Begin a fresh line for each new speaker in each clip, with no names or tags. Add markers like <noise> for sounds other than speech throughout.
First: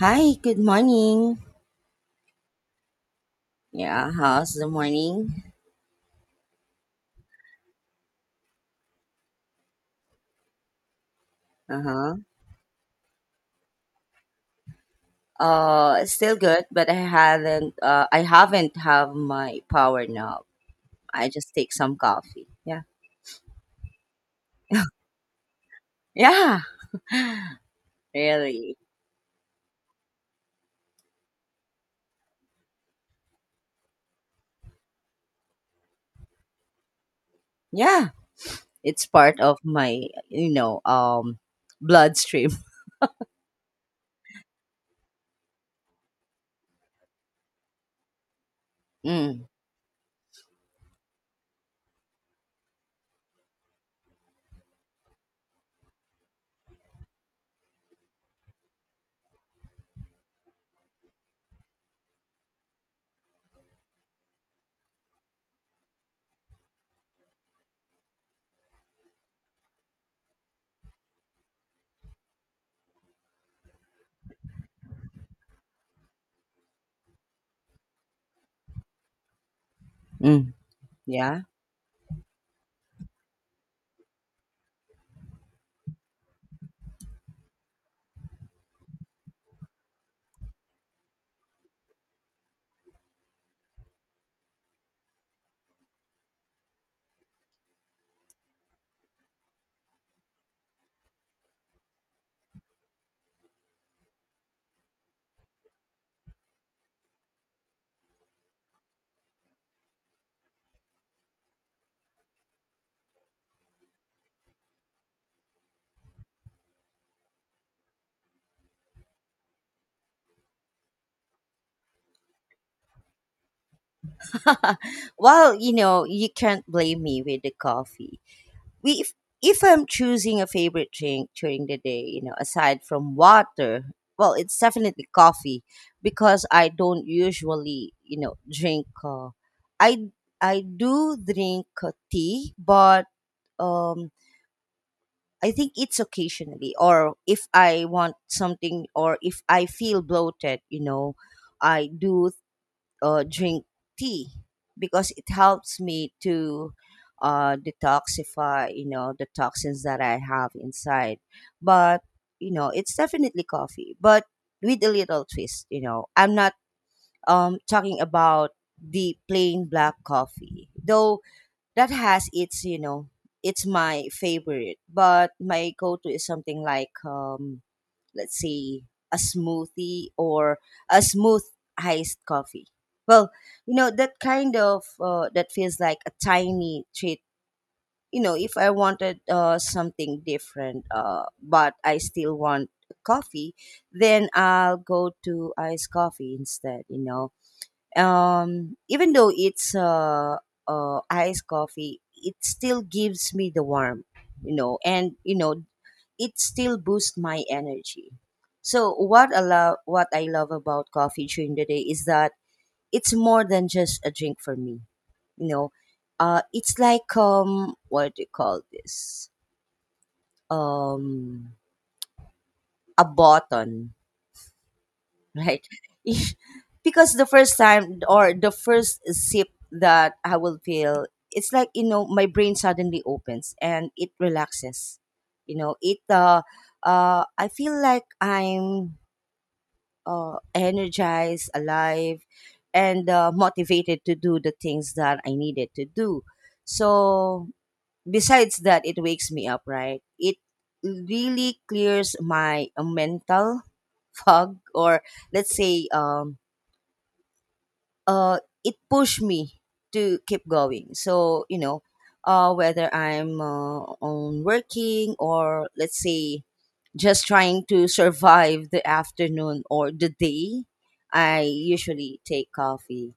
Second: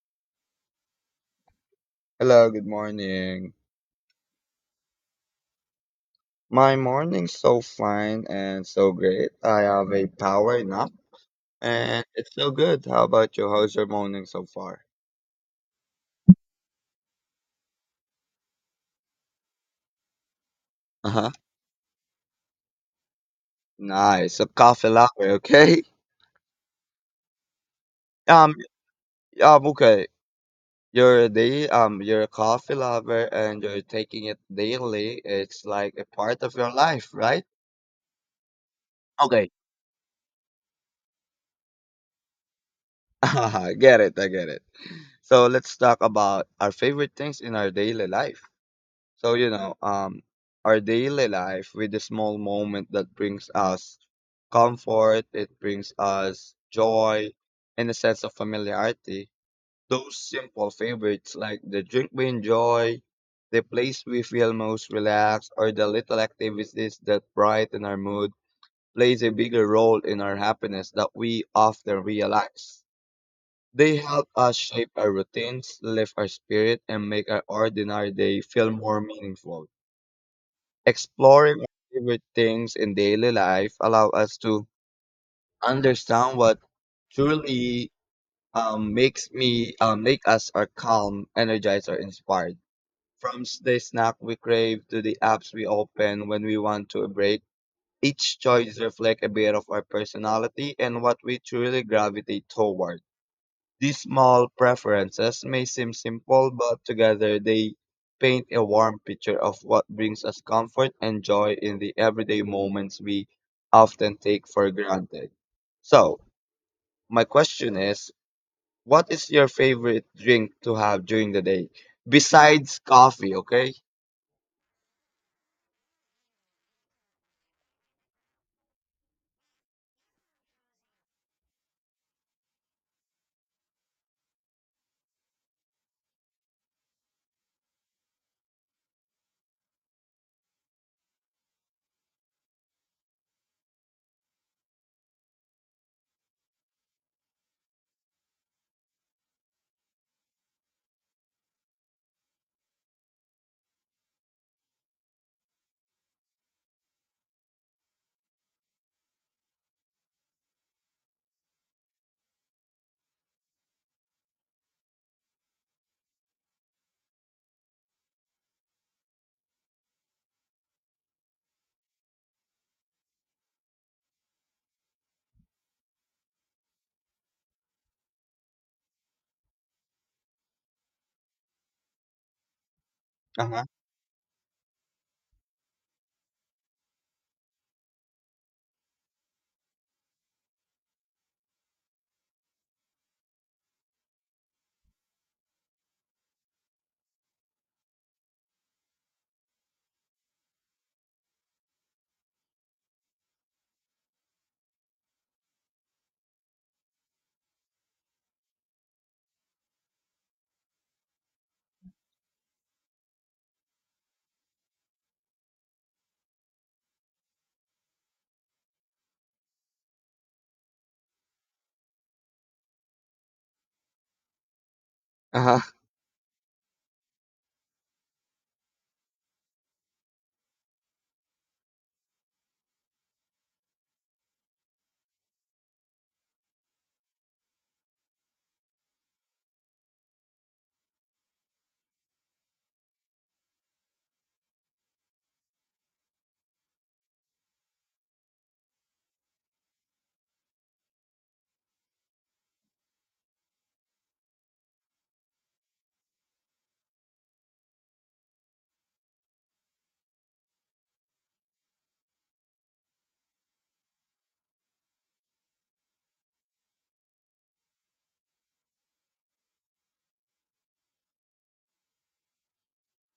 Hi, good morning.
Hello, good morning.
Yeah, how's the morning?
My morning's so fine and so great. I have a power nap and
Uh-huh.
it's so good. How about you? How's your morning so far?
Still good, but I haven't have my power nap. I
Uh-huh.
just take some coffee. Yeah.
Nice. A coffee
<laughs>
lover, okay? <laughs>
Yeah,
Um,
really.
okay. You're a coffee lover and you're taking it daily. It's like a part of your life, right?
Yeah, it's part
Okay.
of my, you know, um bloodstream. <laughs>
<laughs> I get it, I get it. So let's talk about our favorite things in our daily life. So,
Mm.
you know, our daily life with the small moment that brings us comfort, it brings us joy and a sense of familiarity. Those simple favorites like the drink we enjoy, the place we feel most relaxed, or the little activities that brighten our mood plays a bigger role in our happiness that we often realize. They help us shape our routines, lift our spirit, and make our ordinary day feel more meaningful.
Mm. Yeah.
Exploring our favorite things in daily life allow us to understand what truly make us are calm, energized, or inspired. From the snack we crave to the apps we open when we want to break, each choice reflects a bit of our personality and what we truly gravitate toward. These small preferences may seem simple, but together they paint a warm picture of what brings us comfort and joy in the everyday moments we often take for granted. So, my question is, what is your favorite drink to have during the day besides coffee, okay?
<laughs> Well, you know, you can't blame me with the coffee. We If I'm choosing a favorite drink during the day, you know, aside from water, well, it's definitely coffee because I don't usually, you know, drink. I I do drink tea, but um, I think it's occasionally, or if I want something, or if I feel bloated, you know, I do drink tea because it helps me to detoxify, you know, the toxins that I have inside. But you know, it's definitely coffee, but with a little twist. You know, I'm not talking about the plain black coffee, though that has its, it's my favorite. But my go-to is something like let's say a smoothie or a smooth iced coffee. Well,
Uh-huh.
you know that kind of that feels like a tiny treat. You know, if I wanted something different, but I still want coffee, then I'll go to iced coffee instead. You know, even though it's iced coffee, it still gives me the warmth. You know, and you know it still boosts my energy. So what I love about coffee during the day is that it's more than just a drink for me. You know, it's like what do you call this? Um, a button,
Uh-huh.
right? <laughs> Because the first time or the first sip that I will feel, it's like you know my brain suddenly opens and it relaxes. You know, it I feel like I'm energized, alive, and motivated to do the things that I needed to do. So, besides that, it wakes me up, right? It really clears my mental <laughs> fog, or let's say, uh, it pushed me to keep going. So you know, whether I'm on working or let's say just trying to survive the afternoon or the day, I usually take coffee.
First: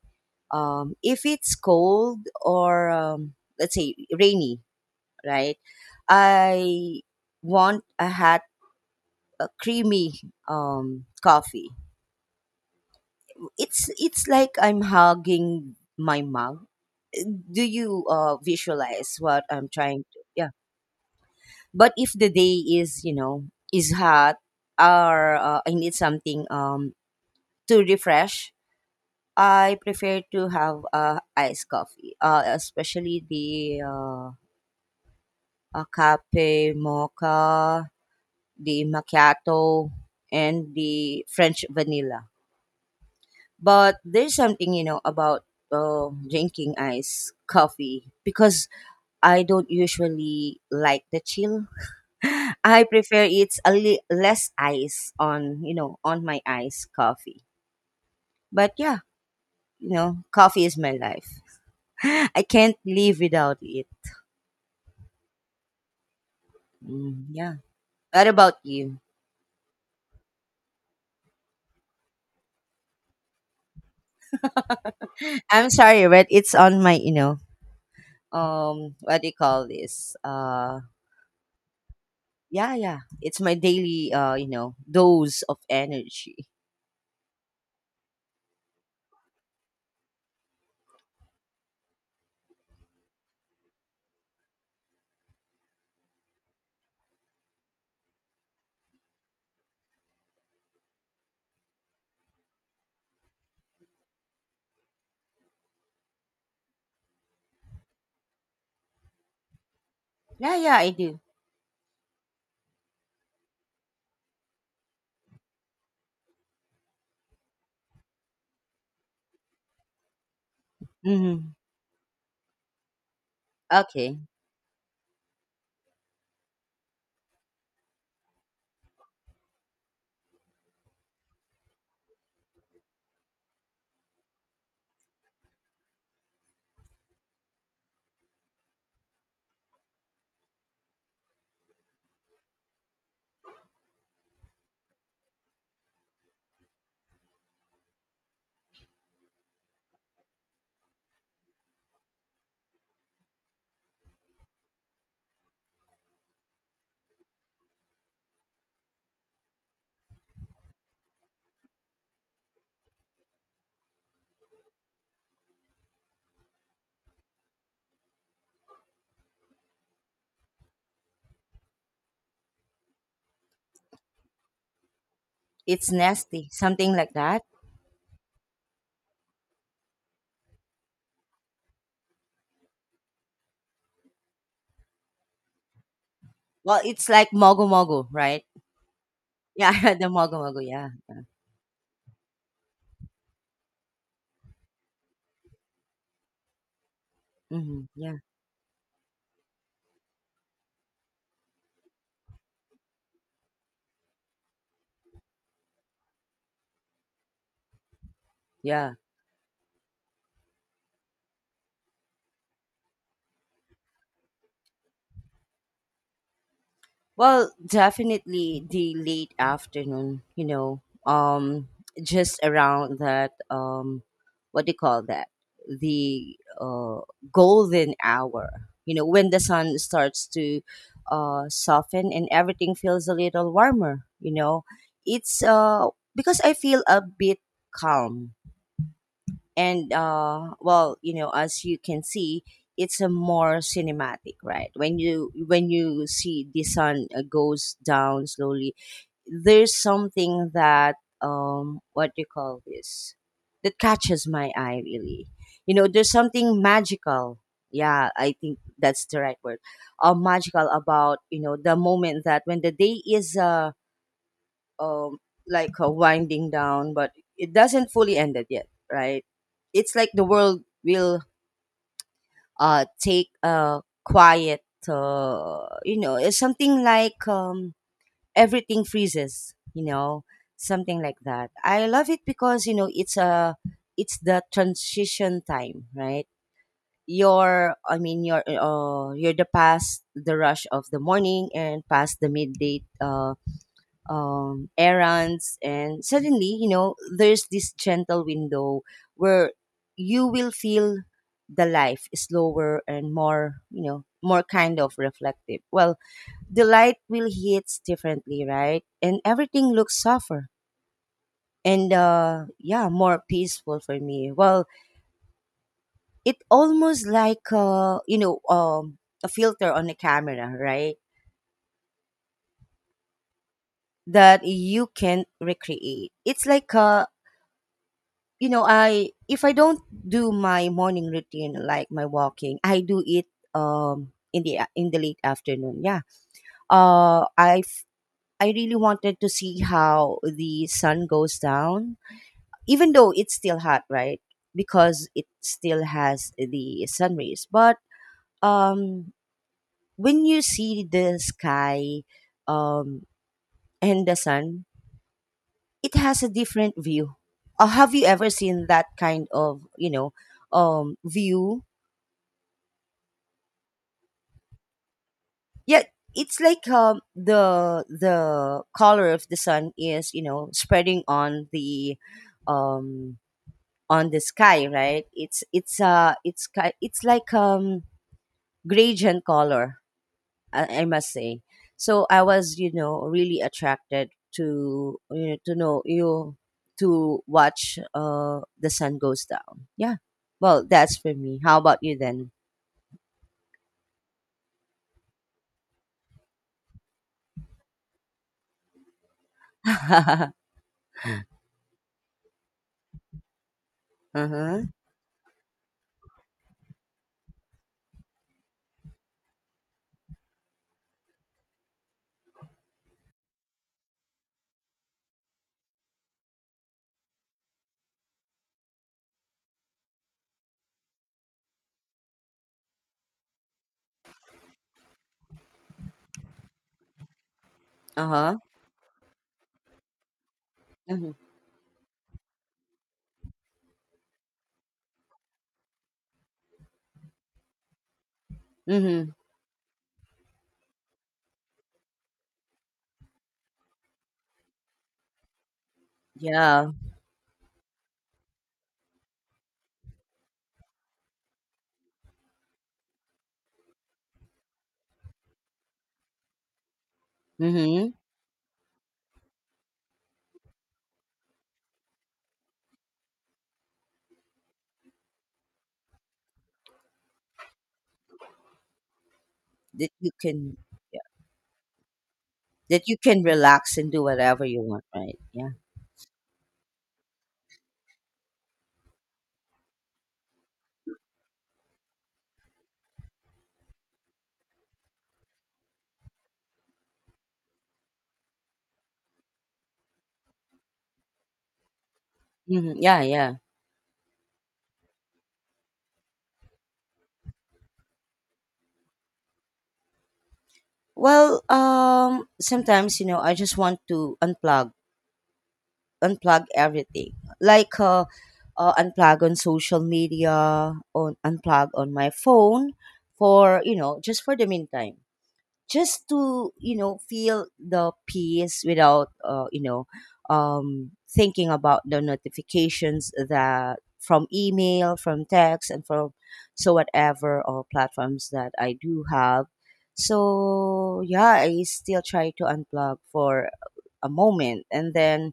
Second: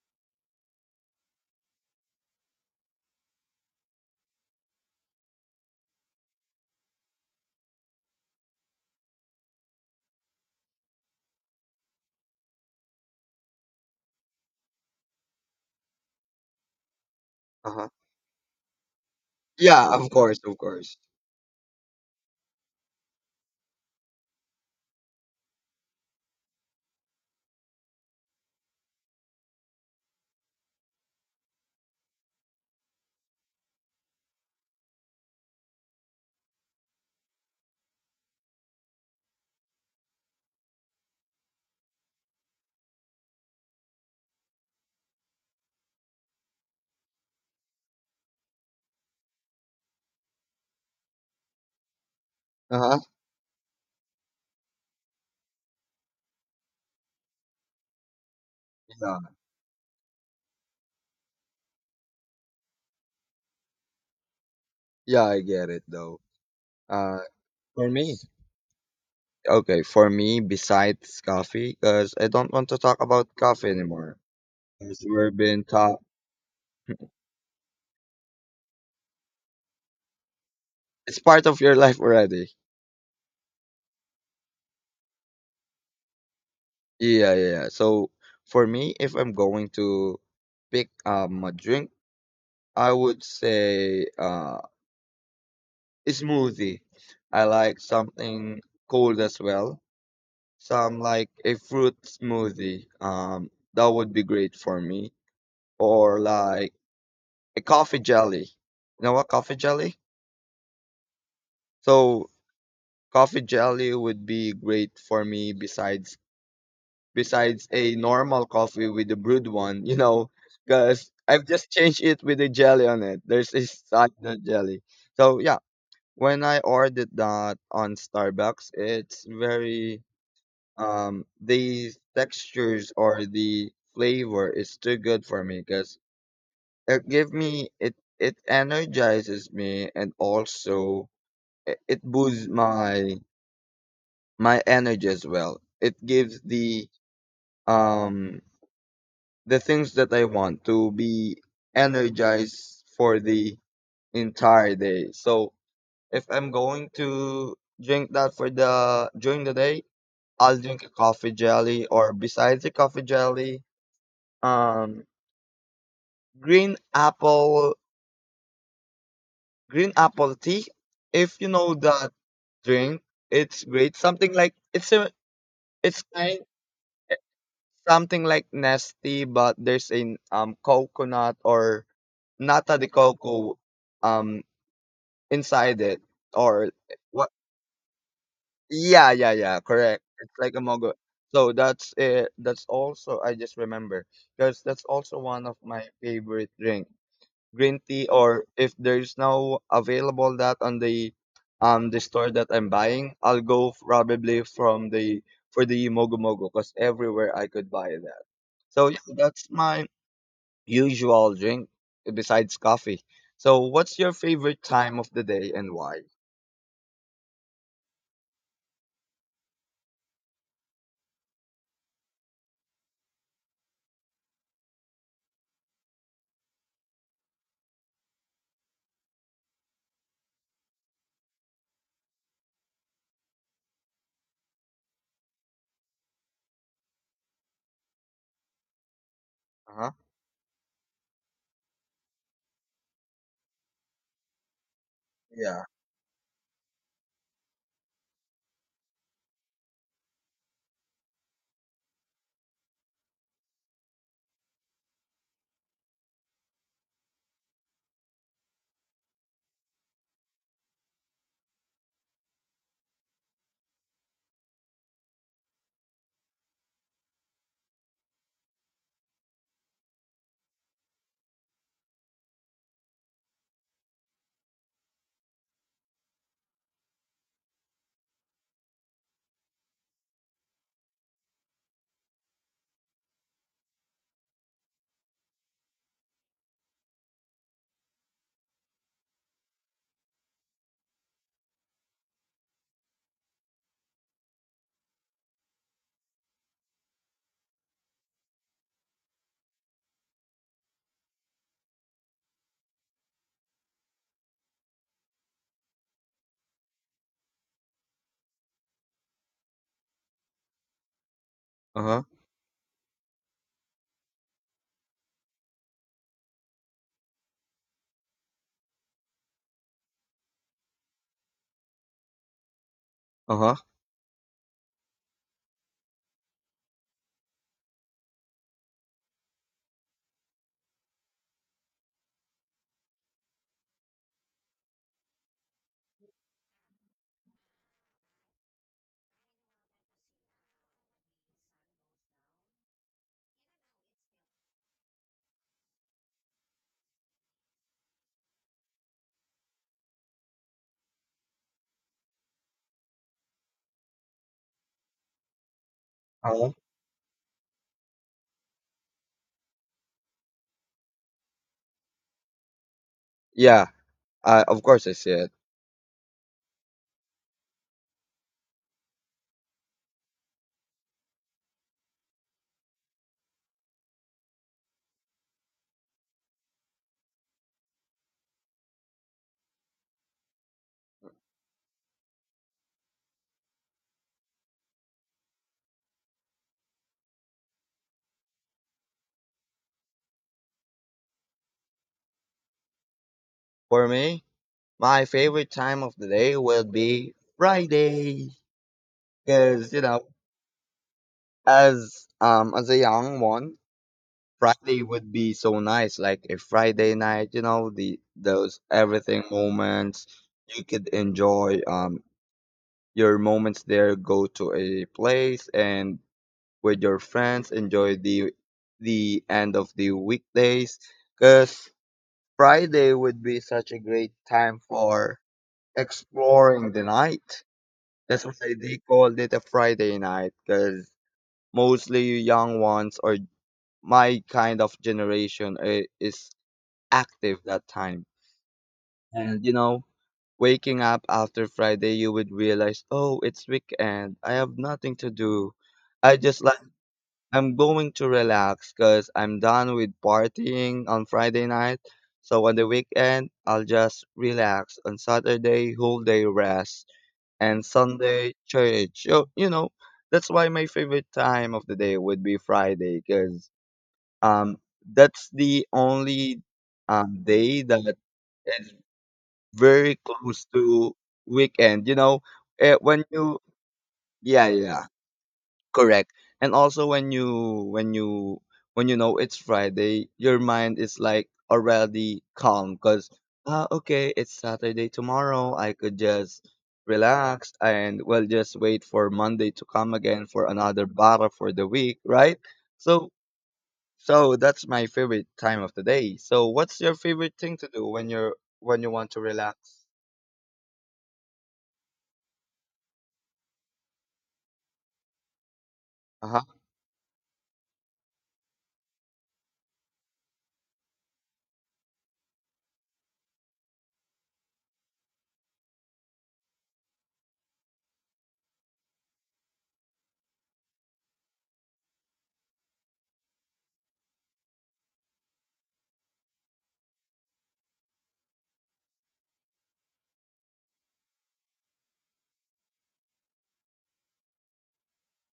If it's cold or let's say rainy, right? I want a hot, a creamy coffee it's like I'm hugging my mom. Do
Uh-huh.
you visualize what I'm
Yeah,
trying
of
to?
course,
Yeah.
of course.
But if the day is you know is hot or I need something to refresh, I prefer to have iced coffee. Especially the cafe mocha, the macchiato, and the French vanilla. But there's something, you know, about drinking iced coffee because I don't usually like the chill. <laughs> I
Uh-huh.
prefer less ice on, you know, on my iced coffee. But yeah,
Yeah.
you know, coffee is my life. <laughs> I can't live without it.
Yeah, I get it though. Uh
Mm, yeah.
for me,
What about you?
okay, for me, besides coffee, because I don't want to talk about coffee anymore. Because
<sighs>
we've
<laughs>
been
I'm
taught,
sorry, but it's on my,
<laughs>
you know, what do you call this?
it's part of your life already.
Yeah, yeah. It's my daily, you know, dose of energy.
Yeah, yeah, yeah. So for me, if I'm going to pick a drink, I would say a smoothie. I like something cold as well. Some like a fruit smoothie. That would be great for me. Or like a coffee jelly. You know what coffee jelly?
Yeah, yeah, I do.
So coffee jelly would be great for me besides a normal coffee with a brewed one, you know, because I've
Hmm.
just changed it with a jelly on it. There's a
Okay.
standard jelly. So yeah, when I ordered that on Starbucks, it's very the textures or the flavor is too good for me because it give me, it energizes me and also it boosts my energy as well. It gives um the things that I want to be energized for the entire day. So if I'm going to drink that for the during the day, I'll drink a coffee jelly or besides the coffee jelly, um green apple green apple tea. If you know that drink, it's great. Something like it's a
It's
it's kind
nasty, something like that.
something like nasty, but there's a coconut or nata de coco um inside it or
Well, it's like
what?
mogo mogo, right?
Yeah, yeah, yeah.
Yeah, <laughs>
Correct.
the
It's
mogo
like a
mogo. Yeah.
mogo. So that's it. That's also I just remember because that's also one of my favorite drink, green
Hmm.
tea.
Yeah.
Or if there's no available that on the store that I'm buying, I'll go probably from the for the mogo mogo because everywhere I could buy that. So
Yeah.
yeah, that's my usual drink besides coffee. So, what's your favorite time of the day and why?
Well, definitely the late afternoon, you know, just around that, what do you call that? The golden hour, you know, when the sun starts to soften and everything feels a little warmer, you know. It's Because I feel a bit calm
Uh huh.
and well, you know, as you can see, it's a more cinematic, right? When you
Yeah.
when you see the sun goes down slowly, there's something that what do you call this, that catches my eye, really. You know, there's something magical. Yeah, I think that's the right word. Uh, magical about, you know, the moment that when the day is um like winding down, but it doesn't fully end it yet, right? It's like the world will take a quiet, you know, it's something like everything freezes, you know, something like that. I love it because you know it's a, it's the transition time, right? your I mean your you're the past the rush of the morning and past the midday errands, and suddenly, you know, there's this gentle window where you will feel the life is slower and more, you know, more kind of reflective. Well, the light will hit differently, right? And everything looks softer
Uh
and
huh.
yeah, more peaceful for me. Well, it almost like you know a filter on a camera, right?
Uh huh.
That you can recreate. It's like a, you know, I, if I don't do my morning routine like my walking, I do it in the late afternoon. Yeah. Uh I f- I really wanted to see how the sun goes down, even though it's still hot, right? Because it still has the sun rays. But um when you see the sky um and the sun, it has a
Uh-huh.
different view. Have you ever seen that kind of, you know, view?
Yeah. Of course, I see it.
Yeah, it's like the color of the sun is, you know, spreading um on the sky, right? It's like gradient color, I must say. So I was, you know, really attracted to, you know, to know you, to watch the sun goes down. Yeah, well, that's for me. How about you then?
For me, my favorite time of the day will be Friday,
<laughs>
because you know,
uh-huh
as a young one,
uh-huh
Friday would be so nice, like a Friday night. You know, the those everything moments you could enjoy. Your moments there. Go to a place and with your friends, enjoy the end of the weekdays because Friday would be such a great time for exploring the night. That's
uh-huh
why they called it a Friday night because
mm-hmm.
mostly you young ones or my kind of generation is active that time.
Mm-hmm.
And you know, waking up after Friday, you would realize, oh, it's weekend. I have nothing to do. I just
Yeah.
I'm going to relax because I'm done with partying on Friday night. So on the weekend, I'll just relax. On Saturday, whole day rest. And
Mhm.
Sunday, church. You know, that's why my favorite time of the day would be Friday because um, that's the only day that is
that
very
you
close
can
to weekend. You know, eh,
that you
when
can
you,
relax and do whatever
yeah,
you want,
yeah.
right? Yeah.
Correct. And also when you when you know it's Friday, your mind is like already calm because ah okay, it's Saturday tomorrow. I could just relax and well just wait for Monday to come again for another battle for the week, right?
Mhm. Yeah,
So
yeah.
so that's my favorite time of the day. So what's your favorite thing to do when you're when you want to relax?
Well, sometimes you know I just want to unplug,
Uh-huh.
unplug everything, like unplug on social media, on unplug on my phone, for you know just for the meantime. Just to you know feel the peace without you know thinking about the notifications that from email, from text, and from so whatever or platforms that I do have. So yeah, I still try to unplug for a moment, and then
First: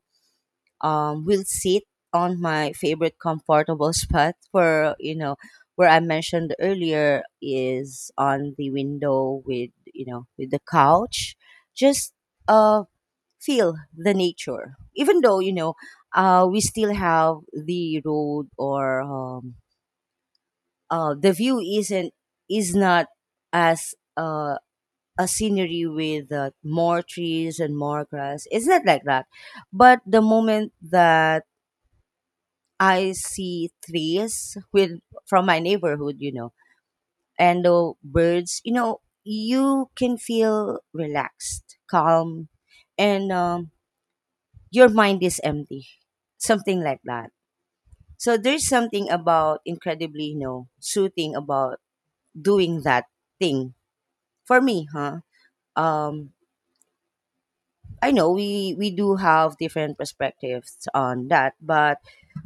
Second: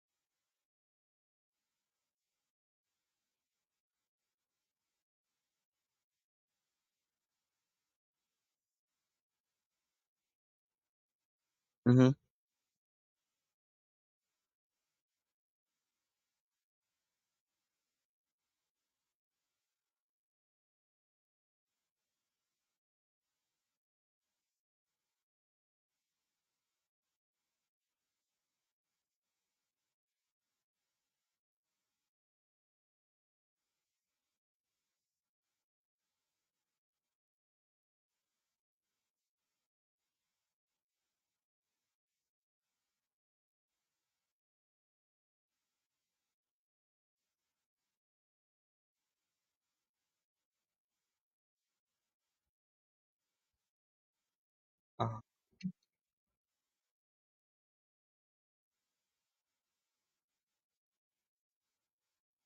will sit on my favorite comfortable spot where you know where I mentioned earlier is on the window with you know with the couch.
Mm-hmm.
Just uh, feel the nature, even though you know we still have the road or the view isn't is not as a scenery with more trees and more grass. It's not like that. But the moment that I see trees with from my neighborhood, you know, and the birds. You know, you can feel relaxed, calm, and your mind is empty, something like that. So there's something about incredibly, you know, soothing about doing that thing for me, huh?
Uh,
Um, I know we do have different perspectives on that, but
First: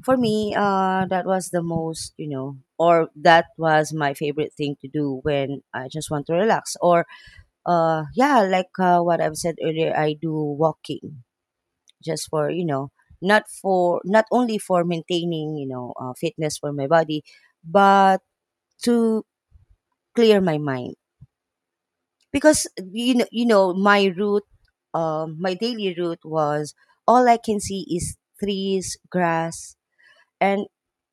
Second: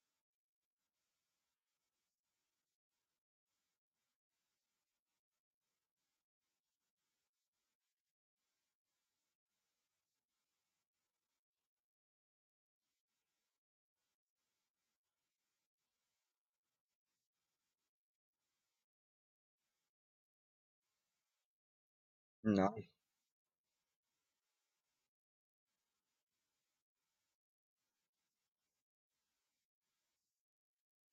for me, that was the most you know, or that was my favorite thing to do when I just want to relax. Or yeah, like what I've said earlier, I do walking just for you know, not only for maintaining you know fitness for my body, but to clear my mind because
no.
you know my route, my daily route was all I can see is trees, grass, and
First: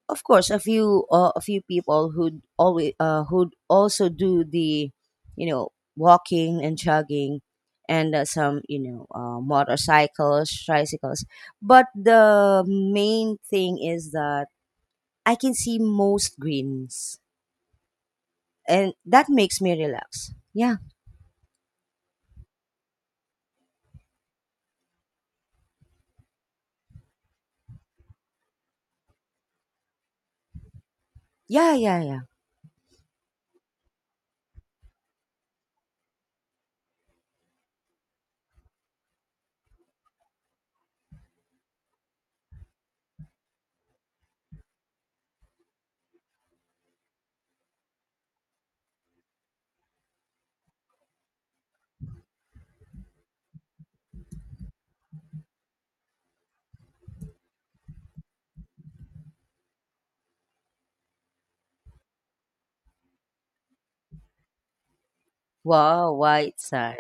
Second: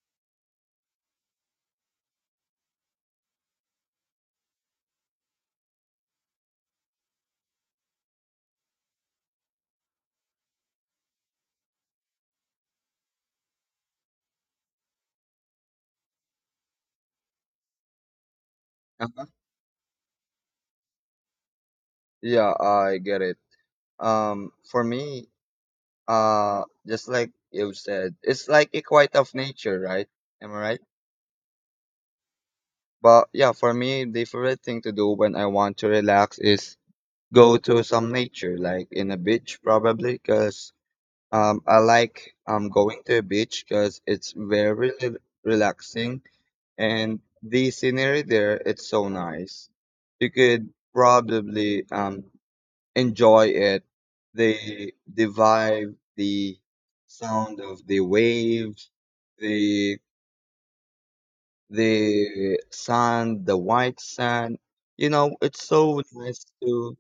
of course a few people who always who also do the you know walking and jogging, and some you know motorcycles, tricycles, but the main thing is that I can see most greens, and
Uh-huh.
that makes me relax. Yeah,
Yeah, I get it. For me, just like you said, it's like a quiet of nature, right? Am I right?
yeah, yeah, yeah.
But yeah, for me the favorite thing to do when I want to relax is go to some nature like in a beach probably because I like going to a beach because it's very rel- relaxing and the scenery there, it's so nice. You could probably enjoy it. The vibe, the sound of the waves, the the sand, the white sand. You know, it's so
Wow,
nice
white sun.
to.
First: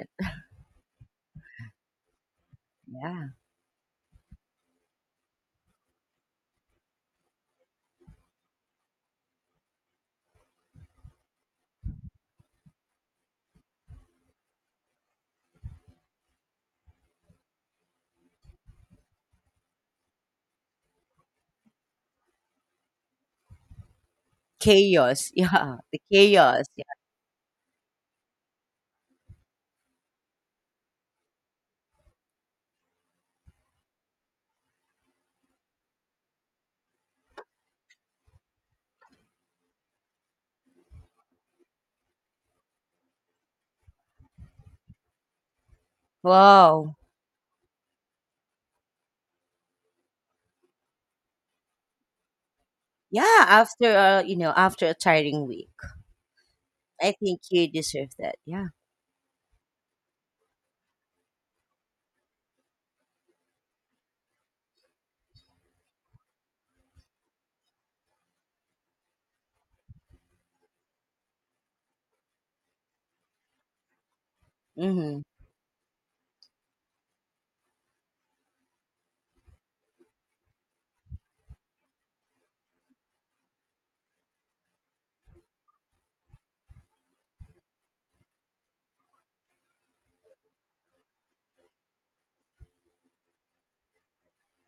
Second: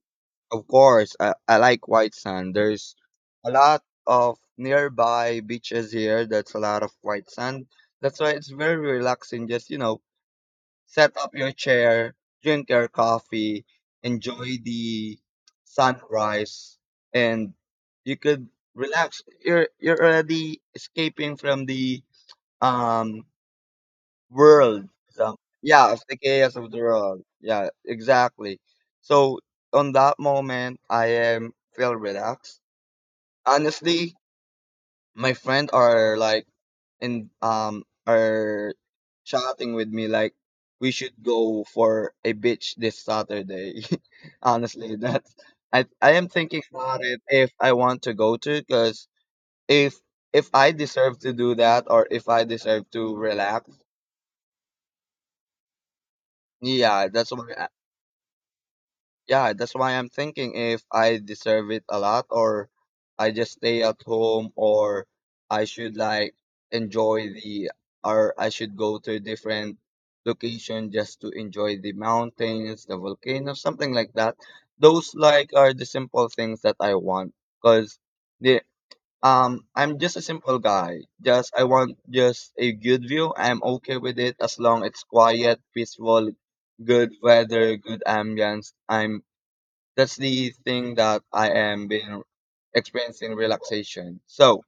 Of course, I like white sand. There's
Yeah.
a lot of nearby beaches here. That's a lot of white sand. That's why it's very relaxing. Just you know, set up your chair, drink your coffee, enjoy the sunrise, and you could relax. You're already escaping from the um world.
Chaos.
So,
<laughs> Yeah.
yeah,
The
it's the chaos
chaos.
of the
Yeah.
world. Yeah, exactly. So on that moment, I am feel relaxed. Honestly, my friend are like and are chatting with me like we should go for a beach this Saturday. <laughs> Honestly, that's I am thinking
Wow.
about it if I want to go to because if if I deserve to do that or if I deserve to
Yeah.
relax,
After, a you know, after a tiring week,
yeah,
I
that's
think
why.
you deserve that. Yeah.
Yeah, that's why I'm thinking if I deserve it a lot or I just stay at home or I should like enjoy the or I should go to a different location just to enjoy the mountains, the volcanoes, something like that. Those
Mm-hmm.
like are the simple things that I want because the I'm just a simple guy. Just I want just a good view. I'm okay with it as long it's quiet, peaceful, good weather, good ambience. I'm that's the thing that I am been experiencing relaxation. So,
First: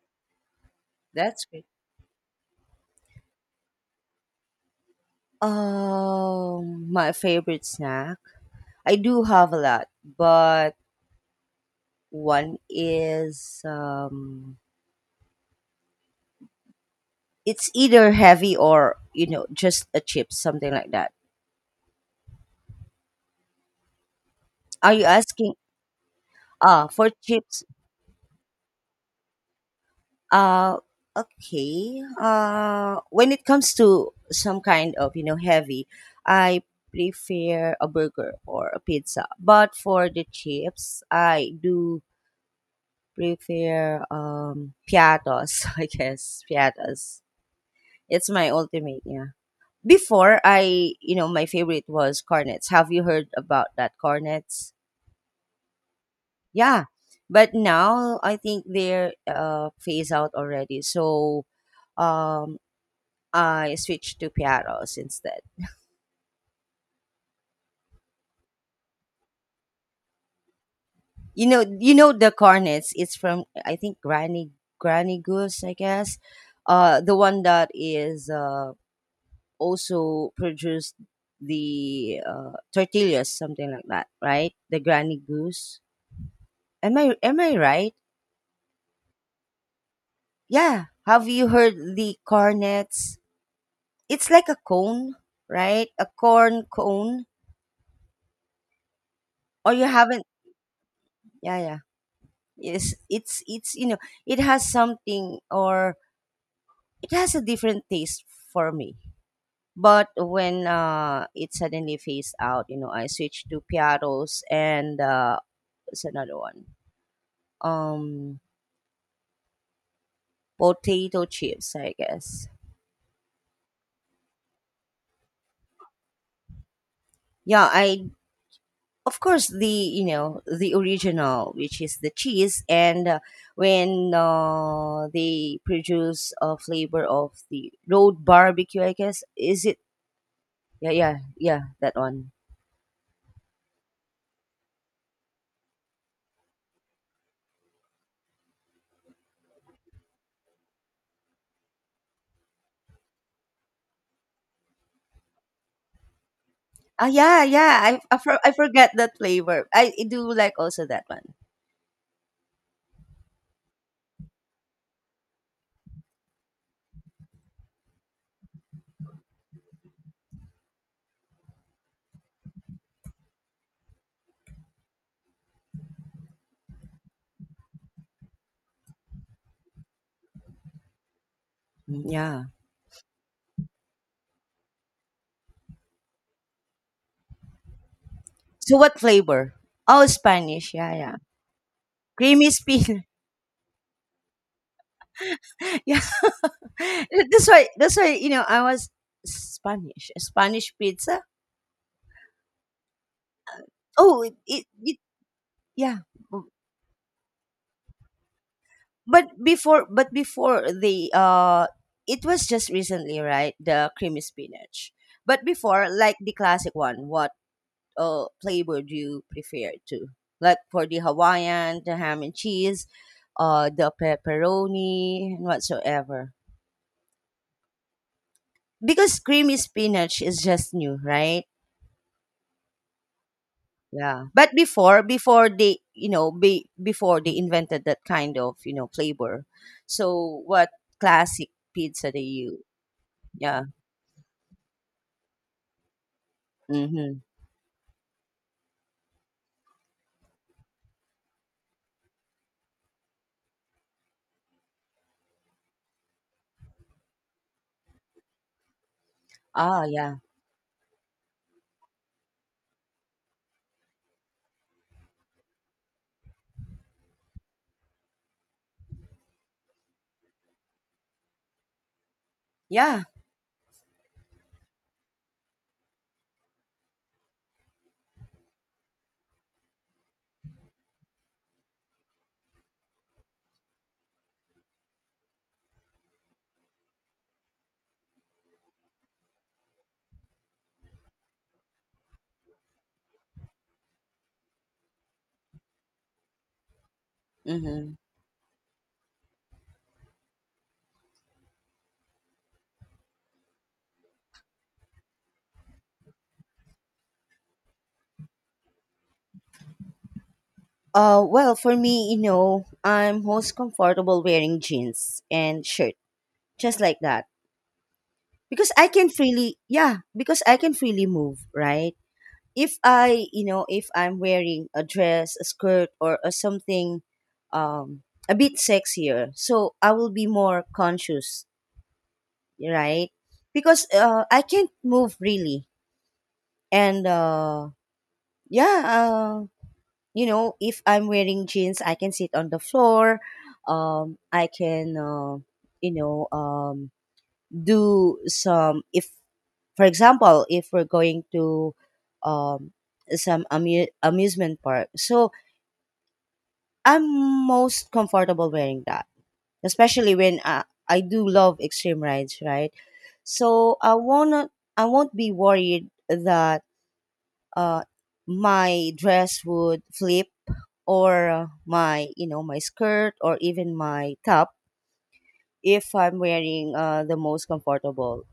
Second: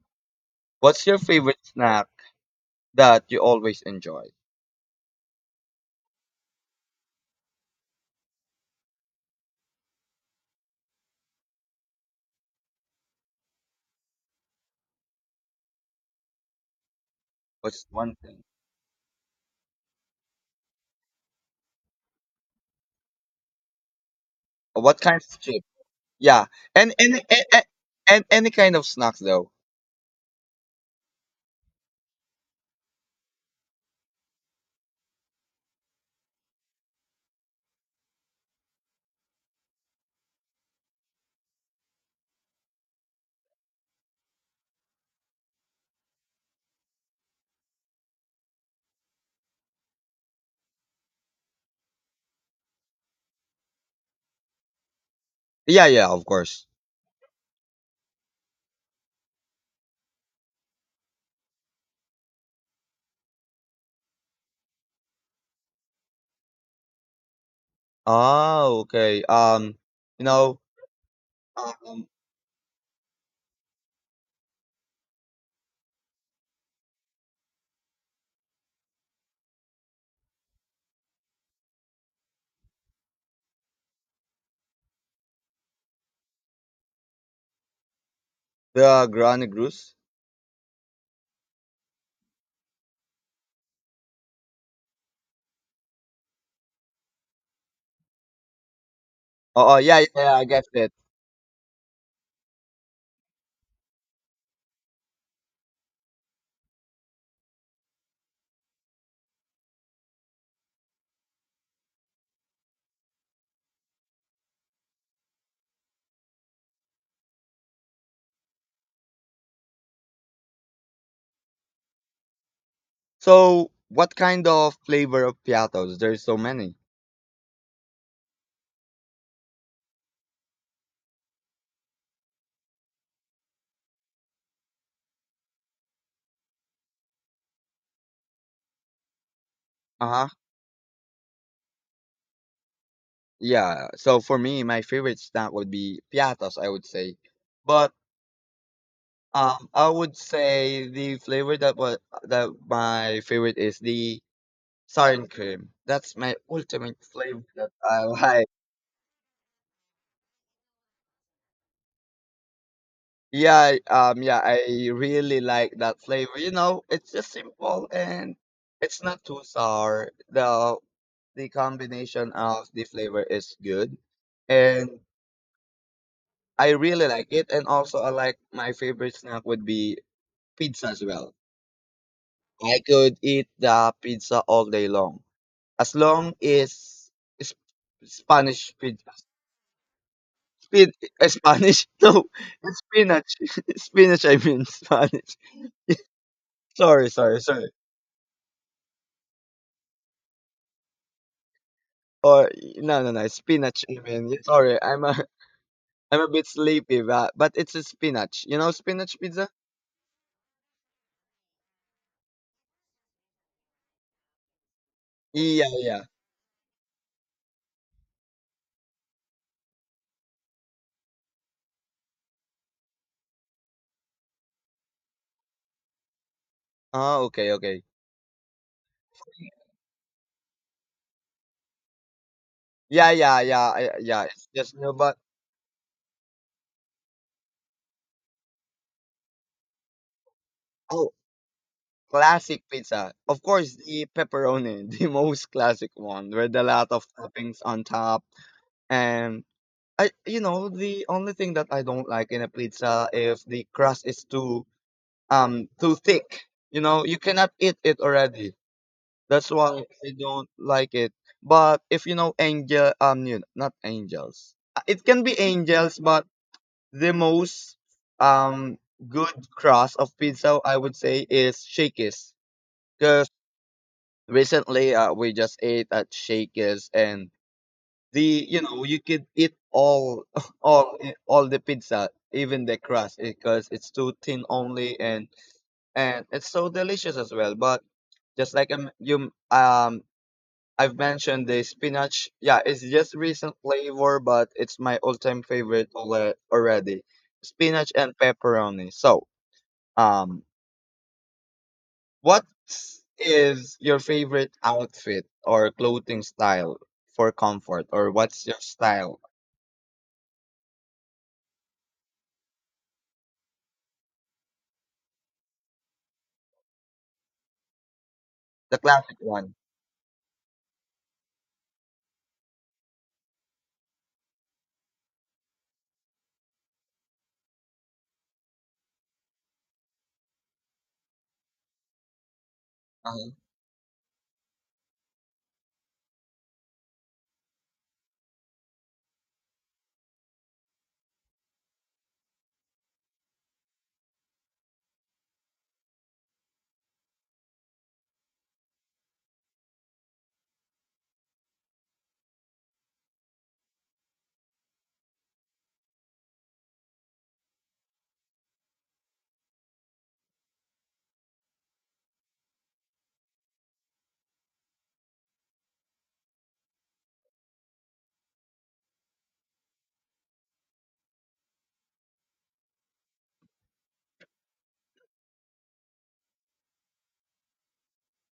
what's your
That's
favorite
great.
snack that you always enjoy?
My favorite snack. I do have a lot, but one is, it's
What's
either
one thing?
heavy or, you know, just a chip, something like that. Are
What
you
kind of
asking?
chip? Yeah,
Ah,
and
for
any and, and,
chips,
and any kind of snacks though.
Uh, okay. When it comes to some kind of you know heavy, I prefer a burger or a pizza. But for the chips, I do prefer piatos. <laughs> I guess piatos. It's my ultimate. Yeah. Before I, you know, my favorite was cornets. Have you heard about that cornets?
Yeah, yeah, of course.
Yeah. But now I think they're phase out already. So um I switched to Piaros instead.
Oh, okay. You know,
You
um,
know the cornets. It's from I think Granny Goose, I guess. The one that is also produced the tortillas, something like that, right? The Granny Goose. Am I right?
the Granny Goose.
Yeah. Have you heard the cornets? It's like a cone, right? A corn cone. Or
Oh, oh,
you
yeah, yeah,
haven't?
yeah, I guess it.
Yeah, yeah. Yes, it's you know it has something or it has a different taste for me. But when it suddenly phased out, you know, I switched to piatos and it's another one. Um, Potato chips, I guess.
So, what kind of flavor of piatos? There's so many.
Yeah, I of course the you know the original, which is the cheese, and when they produce a flavor of the road barbecue, I guess is it?
Uh huh.
Yeah, yeah, yeah, that one.
Yeah, so for me, my favorite snack would be piatas, I would say. But I would say the flavor that was that my favorite is the sour and cream. That's my ultimate
Ah, yeah,
flavor that
yeah.
I <laughs> like.
I forget that flavor. I do like also that one.
Yeah, yeah, I really like that flavor. You know, it's just simple and it's not too sour. The combination of the flavor is good, and I really like it. And also, I like my favorite snack would be pizza as well.
Mm, yeah.
I could eat the pizza all day long. As long as sp- Spanish
So what
pizza.
flavor? Oh, Spanish.
Spin,
Yeah, yeah.
Spanish? <laughs> No,
Creamy spin.
spinach. <laughs> Spinach, I mean Spanish.
<laughs> Yeah.
Sorry,
<laughs>
sorry,
That's why.
sorry.
That's why I was Spanish. Spanish pizza.
Or no, no, no, spinach. I
Oh,
mean,
it,
yeah,
it,
sorry,
it yeah.
<laughs> I'm a
B-
bit sleepy, but it's a spinach. You know spinach pizza?
But before the it was just recently, right? The creamy spinach. But
Yeah,
before,
yeah.
like the classic one, what. Flavor do you prefer to? Like for the Hawaiian, the ham and cheese, the pepperoni, and whatsoever.
Oh, okay, okay.
Because creamy spinach is just new, right?
Yeah, yeah, yeah, yeah.
Yeah,
It's
but
just no,
before
but
they you know be before they invented that kind of flavor, so what
oh,
classic pizza do
classic
you?
pizza. Of
Yeah.
course, the pepperoni, <laughs> the most classic one, with a lot of
Mm-hmm.
toppings on top. And I, you know, the only thing that I don't like in a pizza if the crust is too thick. You know, you cannot eat it already. That's
Ah,
why I
yeah,
don't like it. But if you know angel, you not angels. It can be angels, but the most um good crust of pizza I would say is Shakey's.
yeah.
Recently we just ate at Shakey's and the you know you could eat all <laughs> all all the pizza even the crust because it's too thin only and it's so delicious as well but just like you I've mentioned the spinach, yeah it's just recent flavor but it's my all-time favorite already, spinach
Mm-hmm.
and pepperoni, so um what is your favorite outfit or clothing style for comfort, or what's your style?
Well, for me, you know, I'm most comfortable wearing jeans and shirt, just like that. Because
The
I can
classic one.
freely, yeah, because I can freely move, right? If I, you know, if I'm wearing a dress, a skirt, or something, um a bit sexier, so I will be more conscious, right?
Uh-huh.
Because I can't move really. And uh yeah uh, you know, if I'm wearing jeans, I can sit on the floor. I can, you know, do some, if for example if we're going to um some amusement park, so I'm most comfortable wearing that, especially when I do love extreme rides, right? So I won't, I won't be worried that uh my dress would flip or, my you know my skirt or even my top, if I'm wearing the most comfortable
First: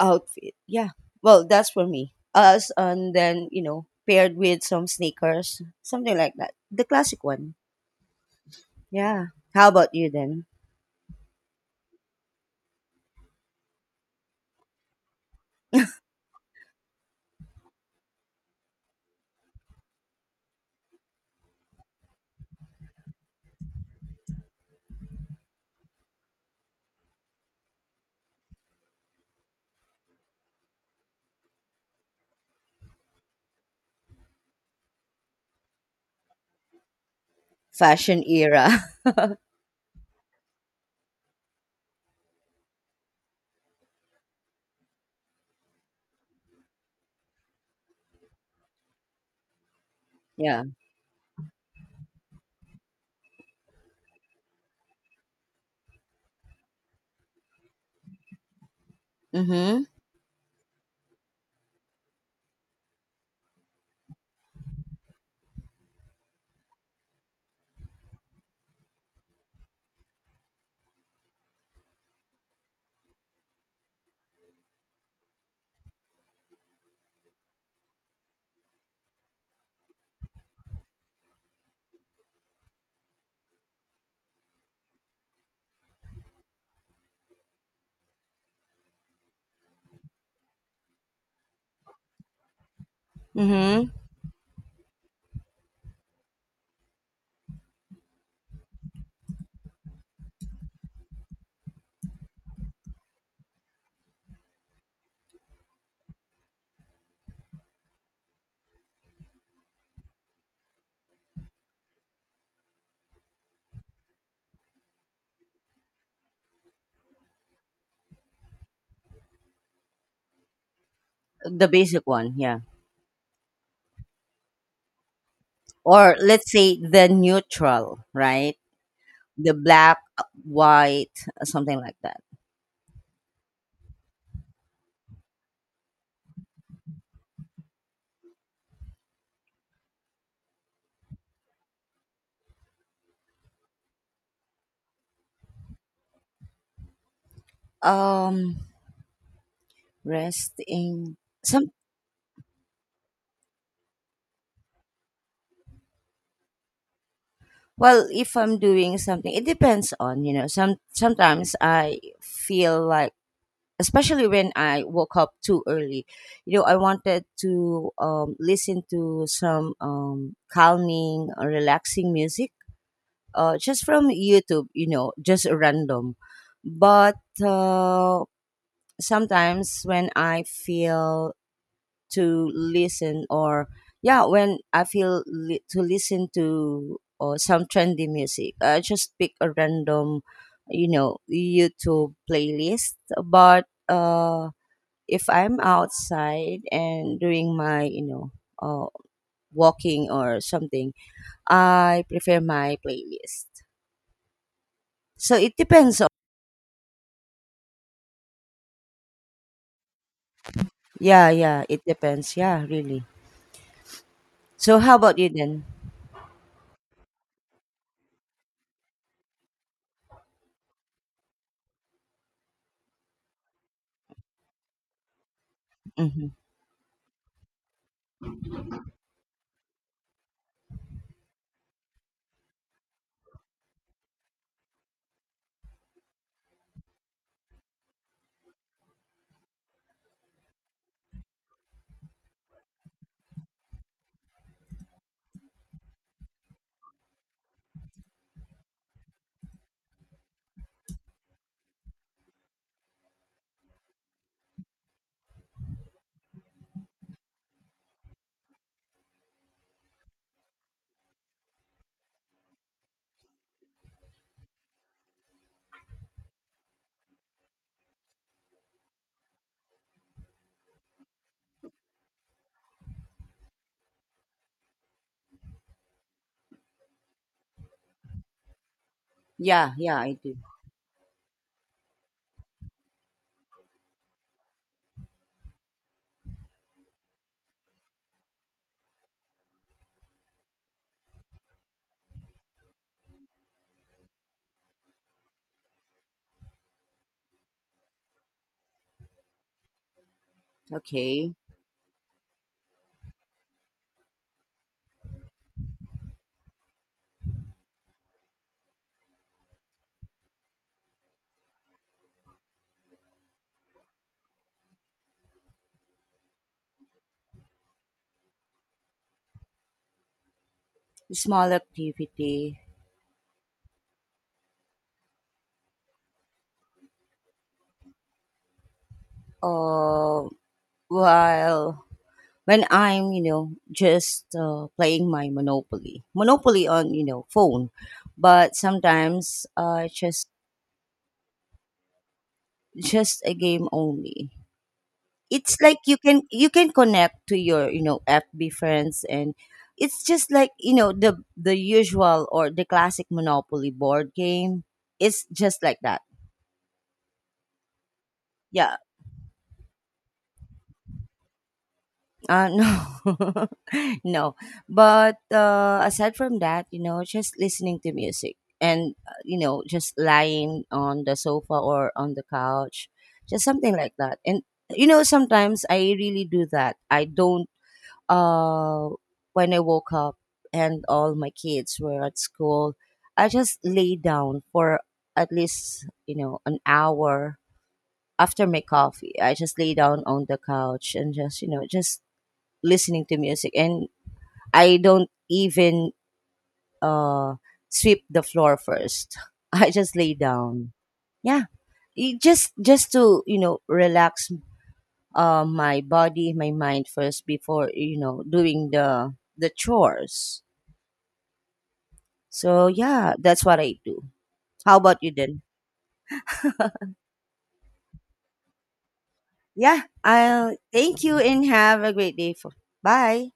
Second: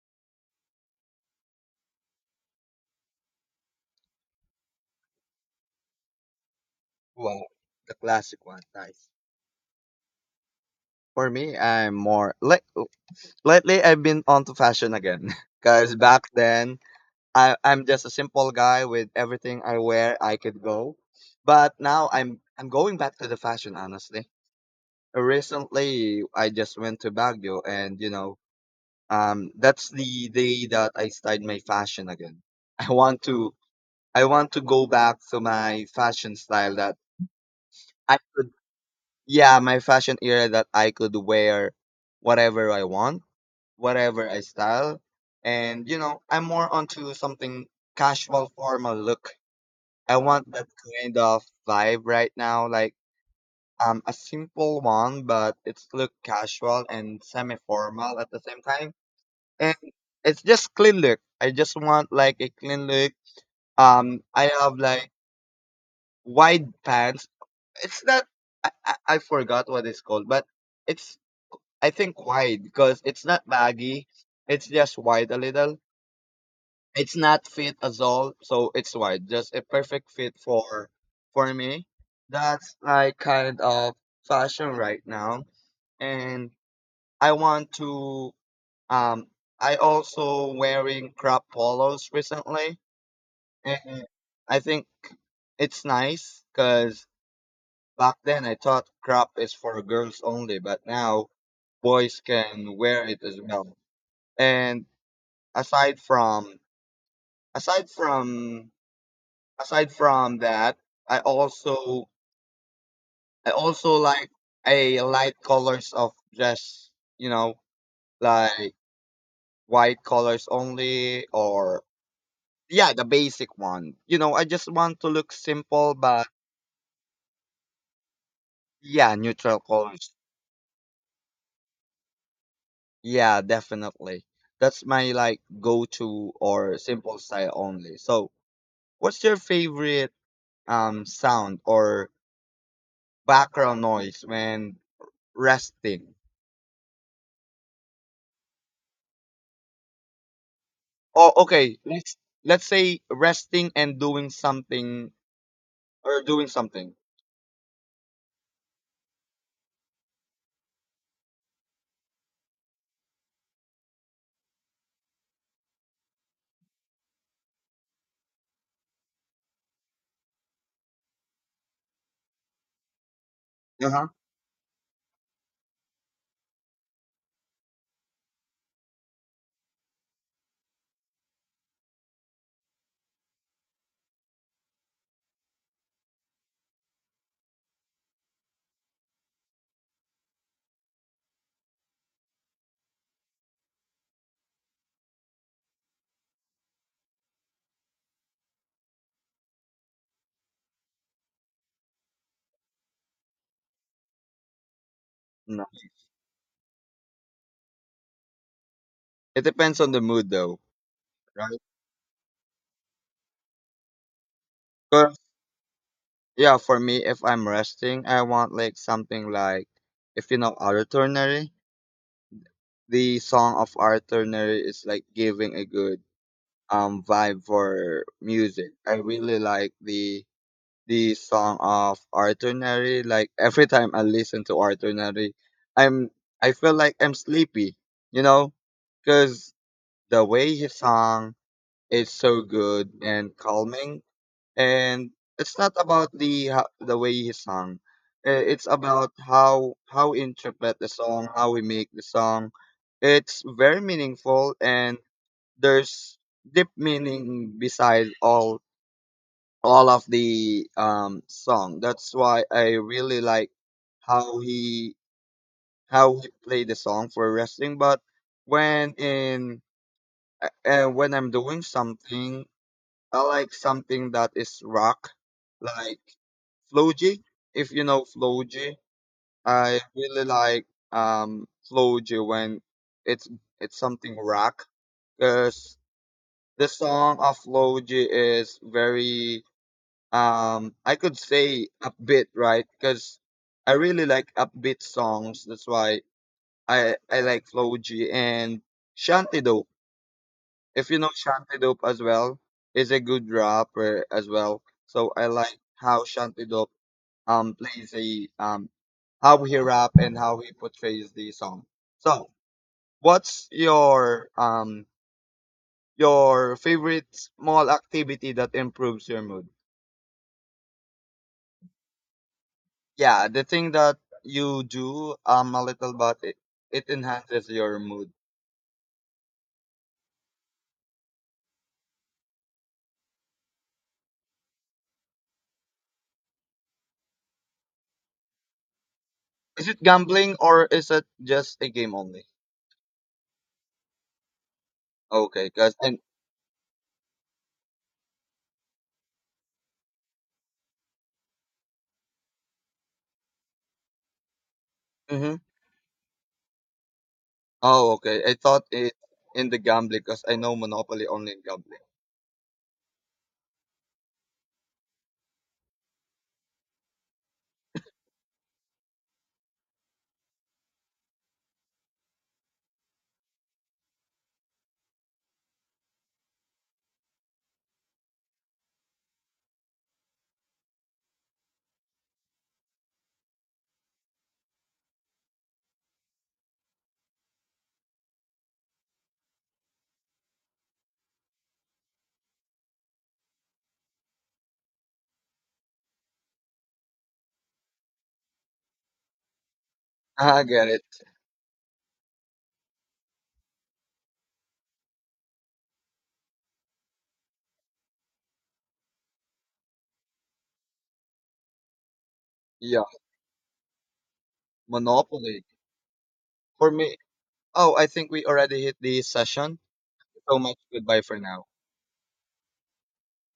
outfit. Yeah. Well, that's for me. Us, and then, you know, paired with some sneakers, something like that. The classic
Wow,
one.
the classic one. Nice.
Yeah. How about you then?
For me, I'm more like lately. I've been onto fashion again, <laughs> because back then I'm just a simple guy with everything I wear. I could go, but now I'm going back to the fashion. Honestly, recently I just went to Baguio, and you know that's the day that I started my fashion again. <laughs> I want to I want to go back to my fashion style that I
Fashion
could
era. <laughs>
yeah, my fashion era that I could wear whatever I want, whatever I style. And you know, I'm more onto something casual formal look. I want
Yeah.
that kind of vibe right now, like a simple one, but it's look casual and semi formal at the same time and
Mhm.
it's just clean look. I just want like a clean look. I have like wide pants. It's not. I forgot what it's called, but it's I think wide because it's not baggy. It's just wide a little. It's not fit as all, so it's wide. Just a perfect fit for me. That's like kind of fashion right now, and I want to um. I also wearing crop polos recently.
Mhm.
And I think it's nice because back then I thought crop is for girls only, but now boys can wear it as well. And aside from aside from aside from that, I also I also like a light colors of just you know like white colors only
The
or
basic one, yeah.
yeah the basic one. You know I just want to look simple
Or
but
let's say the neutral, right?
yeah
The
neutral
black,
colors.
white, something like that.
Yeah, definitely. That's my like go-to or simple style only. So, what's your favorite sound or background noise when resting?
Um Resting.
Oh,
Some.
okay. Let's say resting and doing something or doing something.
Well, if I'm doing something, it depends on, you know, sometimes I feel like, especially when I woke up too early. You know, I wanted to listen to some, calming, relaxing music, just
Uh-huh.
from YouTube, you know, just random. But uh, sometimes when I feel to listen, or yeah, when I feel to listen to some trendy music, I just pick a random, you know, YouTube playlist. But if I'm outside and doing my, you know, uh, walking or something, I prefer my playlist. So it
No.
depends. On,
It depends on the mood though,
yeah,
right?
yeah, it depends. Yeah, really. So how
'Cause,
about you then?
yeah, for me if I'm resting, I want like something like if you know Arthur Neri, the song of Arthur Neri is like giving a good
Mm-hmm.
vibe for music. I really like the song of Arthur Neri. Like every time I listen to Arthur Neri, I'm I feel like I'm sleepy, you know, because the way he sung is so good and calming, and it's not about the the way he sung. It's about how interpret the song, how we make the song. It's very meaningful and there's deep meaning beside all of the song. That's why I really like how he how he played the song for wrestling. But when in when I'm doing something, I like something that is rock, like Floji. If you know Floji,
Yeah,
I
yeah, I
really
do.
like Floji when it's it's something rock cause. The song of Loji is very I could say upbeat, right? Because I really like upbeat songs. That's why I like Loji and Shantidope. If you know
Okay.
Shantidope as well, is a good rapper as well. So I like how Shantidope plays a how he rap and how he portrays the song. So what's your favorite small activity that improves your mood?
Small activity.
Yeah, the thing that you do a little but it enhances your mood.
Uh, while when I'm, you know, just playing my Monopoly on, you know, phone, but sometimes
Is it gambling or is it just a game only?
just a game only.
Okay,
It's
cause
like you
and
can, you can connect to your, you know, FB friends, and it's just like, you know, the usual or the classic Monopoly board game. It's
mm-hmm.
just like that.
Oh okay, I thought
Yeah.
it in the gambling because I know Monopoly only in gambling.
No, <laughs> no. But aside from that, you know, just listening to music and, you know, just lying on the sofa or on the couch, just something like that. And you know, sometimes I really do that. I don't uh, when I woke up and all my kids were at school, I just lay down for at least, you know, an hour after my coffee. I just lay down on the couch and just, you know, just listening to music. And I don't even, uh, sweep the floor first. <laughs> I just lay
<laughs> Ah, I get
down.
it.
Yeah, it just to you know relax my body, my mind first, before you know doing the chores. So
Yeah,
yeah, that's what I do. How about you
Monopoly
then?
for
<laughs>
me. Oh, I think we already hit the session.
Yeah,
So
I'll
much. Goodbye
thank
for
you and
now.
have a great day. For, bye.